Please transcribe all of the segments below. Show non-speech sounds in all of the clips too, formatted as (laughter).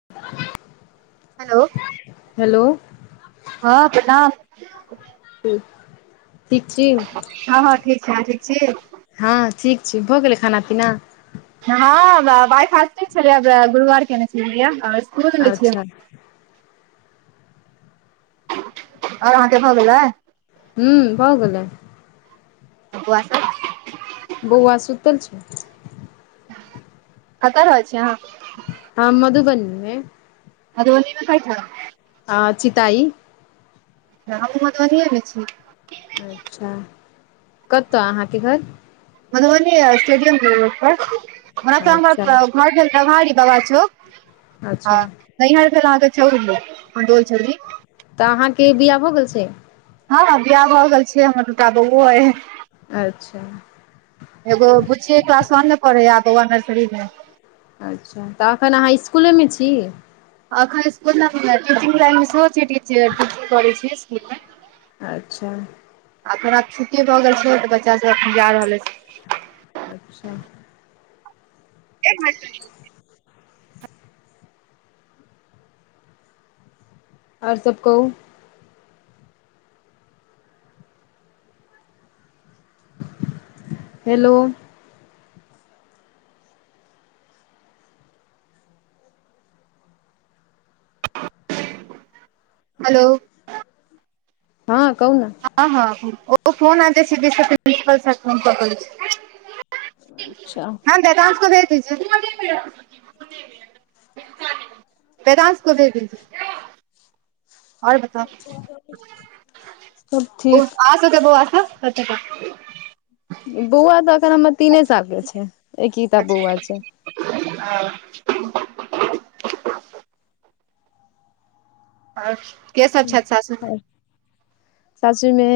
(unintelligible) hello hello हँ प्रणाम (unintelligible) ठीक छी हँ हँ ठीक छै आहाँ ठीक छी हँ ठीक छी भऽ गेलै खाना पीना हँ बाइ फासटिंग छलै बे जे गुरुवार केने छलिये यऽ स्कूल छिये अच्छा हम आओर अहाँके भऽ गेलै हु भ गेलैय बोओ सभ बौआ सुतल छै कतअ रहै छी आहाँ हम मधुबनी मधुबनी मे केय ठाम हँ चिताइ हँ हमहु मधुबनिए मे छी अच्छा कतअ अहाँके घर मधुबनी स्टेडियम गेल पर ओना तऽ हमर अच्छा घर भेल डबहाड़ी दबाई चैक अच्छा नैहर गेलहूँ हन तऽ छौहे गै छौरी तऽ अहाँके बिआह हो गेल से हँ बियाह भऽ गेल छै हमरा दुटा बौओ अय अच्छा एगो बुच्चीे क्लास वन ने पढ़ैये आ बौआ नर्सरी मे अच्छा तऽ एखन अहाँ स्कुलेमे छी एखन स्कूल मे टीचिंग लाईन मे सेहो छियै स्कूल मे अच्छा आ थोड़ा आब छुट्टी भऽ गेल छै तऽ बच्चा सब अखन जा रहल अछि अच्छा एक मास आओर सब कहू हेलो हेलो हँ कहु नऽ हँ हँ ओ फोन आबि जाय छै प्रंसिपल सर फोन सँ कहै छथिन अच्छा हँ देवांश को भेज दिजिये देवांश को दे दीजिये आओर बताउ सब ठीक आहाँ सभके बौआ सभ बौआ तऽ एखन हमर तीने साल के छै एकही टा बौआ छै ओ आओर के सभ छथि सासुरमे छै सासुरमे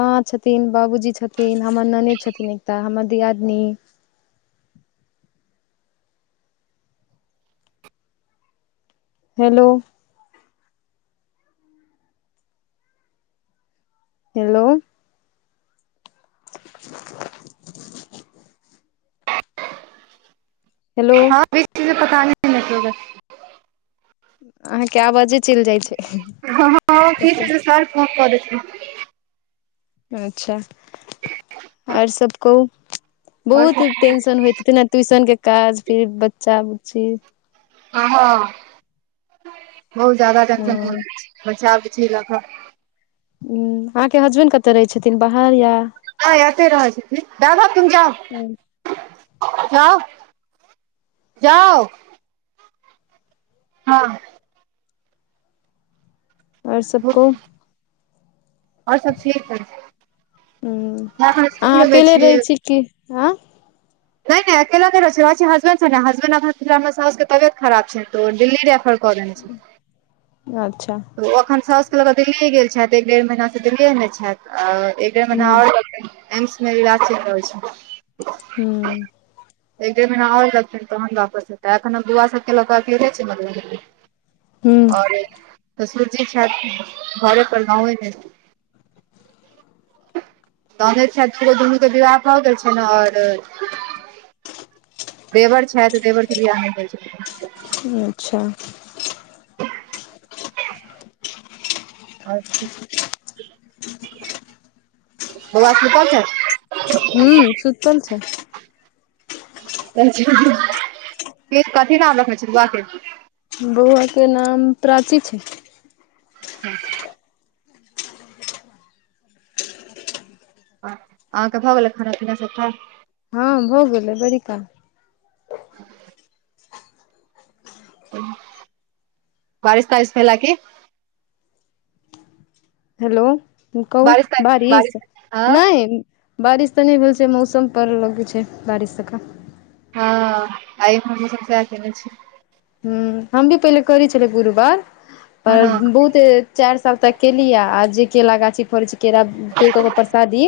माँ छथिन बाबूजी छथिन हमर ननैद छथिन एकटा हमर दियादनी हेलो हेलो (inaudible) (inaudible) हेलो हँ बीच बीज मे पताहे नहि चलै अहाँ कए आबाजे चलि जाइ छै कतहु के कऽ देतै अच्छा आओर सब कहू और बहुत सब टेंशन होयत हेतैक नै ट्यूशन के काज फिर बच्चा बुच्ची हँ बहुत ज्यादा टेंशन हँ भऽ जिय छै बच्चा बुच्ची लऽ कऽ हँ अहाँके हसबैंड कतऽ रहै छथिन बाहर या नहि एत्ते रहै छथिन दादा तुम जाओ जाओ हँ आओर सब कोइ आओर सब ठीक हइ हूँ करै बेर सुनि अहाँ लेने अकेले छियै रहै कि ऐं नहि नहि अकेला नहि रहै छियै हसबैंड ने हसबैंड अखैन फिर हमर साउस के तबियत खराब छै तऽ दिल्ली रेफर कऽ देने छै अच्छा तऽ ओ आखन साउसकेँ लऽ कऽ दिल्लिए गेल छथि एक डेढ़ महिनासँ दिल्लिए मे छथि आ एक डेढ़ महिना हूँ आओर लगतै एम्स मे इलाज चलि रहल छै हूँ (inaudible) एक डेढ़ महीना आओर लगतैन तहन वापस हेतै एखन हम बौआ सभके लऽ कऽ अकेले छियै मधुबनी मे हूँ तऽ सुरजी छथि घरे पर गाँव मे तनै छ दुनू के विवाह भऽ गेल छ ने आओर देवर छथि तऽ देवरके बिआह नहि कर छथि अच्छा अच्छा बौआ सब हू सुतल छै अच्छा कथी नाम रखने छै बआ के बौआ के नाम प्राची छै (inaudible) अहाँके भऽ गेलै खाना पीना सब खा हँ भो गलै बड़िका बारिश तारिस भेला की हेलो कहु बारिश तारिश बारिश हँ नहि बारिश तऽ नहि भेल छै मौसम पर लगैत छै बारिश जेका हँ आइ हमसब सएह केयने छी ह हम भी पहिले करै छलै गुरुवार हँ पर हँ बहुत चारि साल तक केली आ आ जे केेला गाछी फड़ै छै केरा तोड़ कऽ ओ परसादी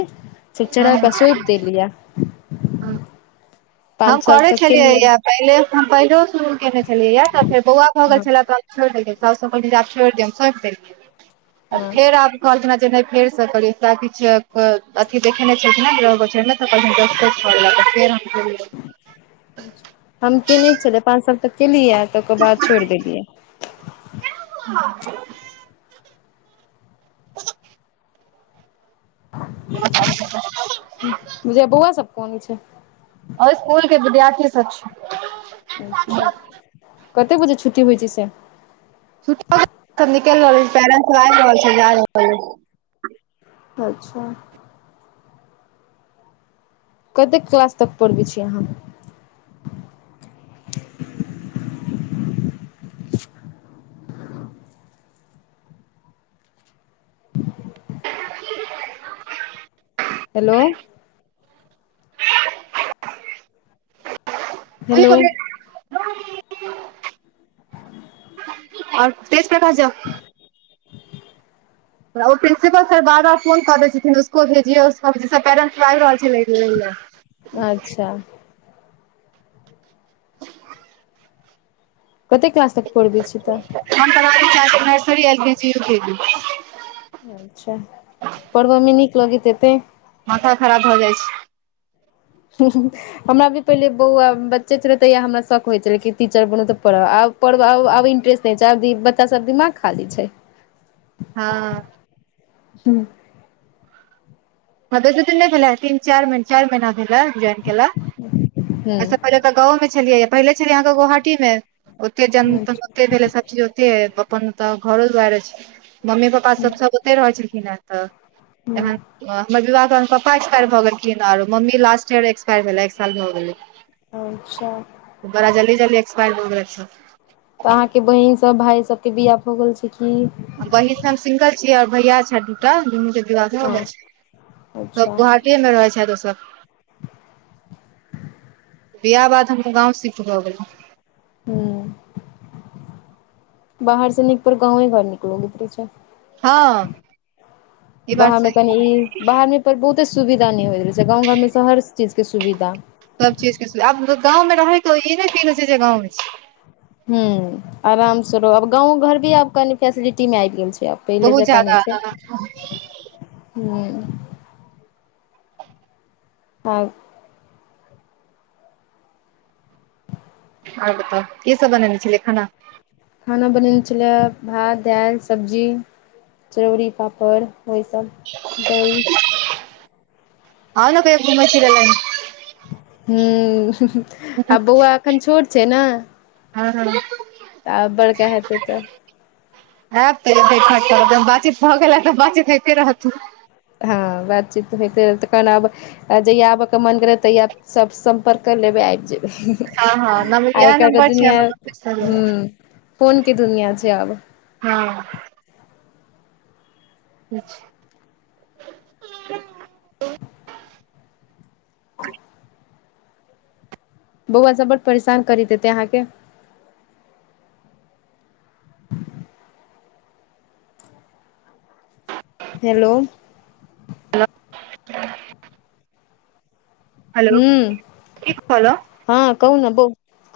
खिचड़ा हँ कऽ सौंप देलियिया हँ हम पाँच साल करै तक केलियै छलियैए पहिले हम पहिले शुरू कयने छलियैए तऽ फेर बौआ भऽ गेल हँ छलै तऽ छोड़ि देलियै सभसँ पहिल जे आब छोड़ि देब हम सौपि देलियै तऽ हँ फेर आब कहलखना जे नहि फेरसँ कहलरा किछु अथी देखेने छै ग (unintelligible) हम केने छलै पाँच सौ तक केलियै तऽ ओकर बाद छोड़ देलियै (unintelligible) (unintelligible) बुझे बौआ सब कोनी छै आओर स्कूल के विद्यार्थी सब छै अच्छा कते बजे छुट्टी होइ छै से छ निकलि रहल छै पैरें सब आ रहल छै जा रहल अच्छा कतेक क्लास तक पढ़बै छी अहाँ हेलो (inaudible) हेलो (inaudible) आओर तेज प्रथा सब ओ प्रिंसिपल सर बार बार फोन कऽ दै छथिन उसको भेजियौ पेरेन्ट्स आबि रहल छलै अच्छा कतेक क्लास तक पढ़बै छी तऽ हम पर नर्सरी एलकेजी युकेजी अच्छा पढ़ब मे नीक लगैत हेतै माथा खराब भ जाइ छै हमरा भी पहिले बहुआ बच्चे छलै तहिया हमरा शौक होइ छलै कि टीचर बनू तऽ पढ़ऽ आब पढ़ आब इंटरस्ट नहि छै अ बच्चा सब दिमाग खाली छै हाँ हूँ ह जते दिन नहि भेल तीन चार महीना चार महीना भेल जॉइन केला हूँ अइसे पहिले गाँव मे छलियै पहिले छलियै अहाँके गोवाटी मे ओते जन अच्छा ओे भेले सबचीज ओते ह अपन तऽ घरो दुआरे छै मम्मी पप्पा पा हूँ सब सब ओते रहै छलखिन हे तऽ तहन हमर विवाह कालमे पप्पा एक्सपायर भऽ गेलखिन आओर मम्मी लास्ट ईयर एक्सपायर भेलै एक साल भऽ गेलै अच्छा बरा जल्दी जल्दी एक्सपायर भऽ गेलैथ सब तऽ अहाँके बहिन सब भाय सबके बियाह भऽ गेल छै की वहिन हम सिंगल छीयै आओर भैया छैथ दूटा दुनू के विवाह भऽ हँ गेल अच्छा छै मे रहै छैथ ओ सब बियाह बाद हम गाँव शिफ्ट भऽ गेलहुँ ह्म बाहर सँ निक पर गाँवे घर निक लगैत रहै छै हँ ई बात बाहरमे सही कनी ई बाहर पर बहुते सुविधा नै होइत रहै छै गाँव घर मे सब हर चीज के सुविधा सभ चीजके सुविधा आब गाँवमे रहै तऽ ई नहि फील होइ छै जे गाँवमे छी ह्म आराम से रह आब गाँव घर भी आब कनि फैसिलिटी मे आबि गेल छै आब पहिले बहुत जकाँ नहि ज्यादा छै हूँ आब आओर बताउ की सब बनेने छेलियै खाना खाना बनेने छेलियै भात दाल सब्जी चरौरी पापड़ ओहि सब दहि आउ ने कहियो घुमैय फीरैले एनी ह्म आ बौआ एखन छोट छै ने हाँ तऽ आब बड़का हेतै तऽ आब तऽ बातचीत भऽ गेल तऽ बातचीत होइते रहत हाँ बातचीत तऽ होइते रहल तऽ तखन आब आ जहिया आबऽ के मन भेलै तहिया सब सम्पर्क कर लेबै आबि जेबै हँ हँ नम आइ इएह काल्हि के नम्बर छै दुनियाँ हमर ह्म फोन के दुनियाँ छै आब हाँ अच्छा बौआ सब बड़ परेशान करैत हेतै अहाँके ह (inaudible) हेलो हेलो हूम् की कहलौं हाँ कहु ना बौ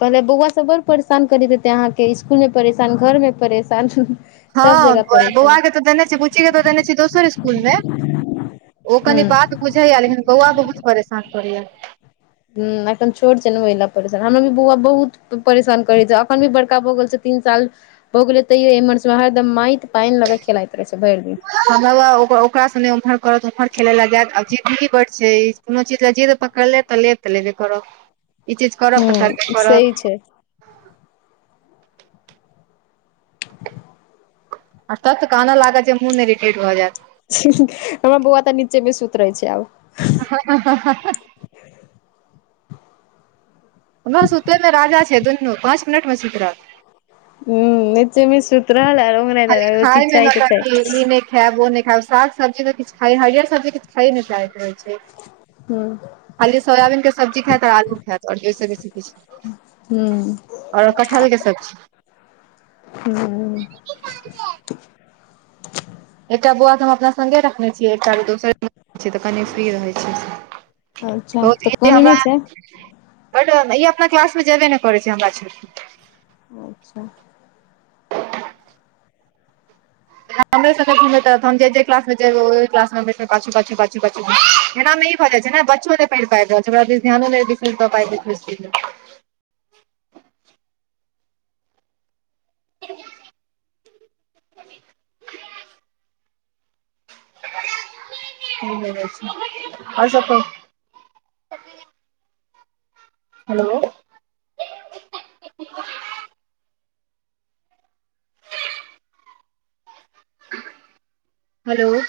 कहलियै बौआ सब बड़ परेशान करैत हेतै अहाँके स्कुल मे परेशान घर मे परेशान सब हाँ जगह बौआ परेशान के तऽ देने छियै बुच्ची के तऽ देने छियै दोसर स्कुल मे ओ कनि हूँ बात बुझैये लेकिन बौआ बहुत परेशान करैये ह्म अखन छोट छै ने ओहिला परेशान हमरा भी बौआ बहुत परेशान करै छै अखन भी बड़का भऽ गेल छै तीन साल हो गेलै तैयो एमहर हरदम माटि पानि लऽ के खेलाइत रहै छै भरि दिन हमरा ओकरा ओकरा सने उम्हर करत उम्हर खेलै ले जायत आ जिद्दी बड्ड छै कोनो चीज ले जिद्द पकड़ि लेत तऽ लेब तऽ लेबे करत ई चीज करब तऽ करबे हूं सही करत छै आ तत्त कानऽ लागत जे मोन इरिटेट भऽ जायत हमर बौआ तऽ नीचेमे सुति रहै छै आब हँ हँ हँ हमर सुतै मे राजा छै दुनू पाँच मिनट मे सुति रहत ह्म नीचो मे सुति रहल आरो खालि खायमे नौटंकी इनै खायब ओ नहि खायब साग सब्जी तऽ किछु खा हरियर सब्जी किछु खाइए नहि चाहैत रहइ छै हूँ खाली सोयाबीनके सब्जी खायत आओर आलू खायत आओर ओहिसँ बेसी किछु हूं आओर कटहल के सब्जी हू हू एकटा बौआ के हम अपना संगे रखने छियै एकटा के दोसर छै तऽ कनि फ्री रहै छै अच्छा बहुत तऽ इ कनी हमरा नहि छै बड़ इ अपना क्लास मे जेबे नहि करै छै हमरा छोइरक अच्छा (unintelligible) एना मे ई भऽ जाइ छै ने बच्चो नहि पढ़ि पाबि रहल छै ओकरा दिस ध्यानो नहि पाब छै और सब कहु हेलो हलो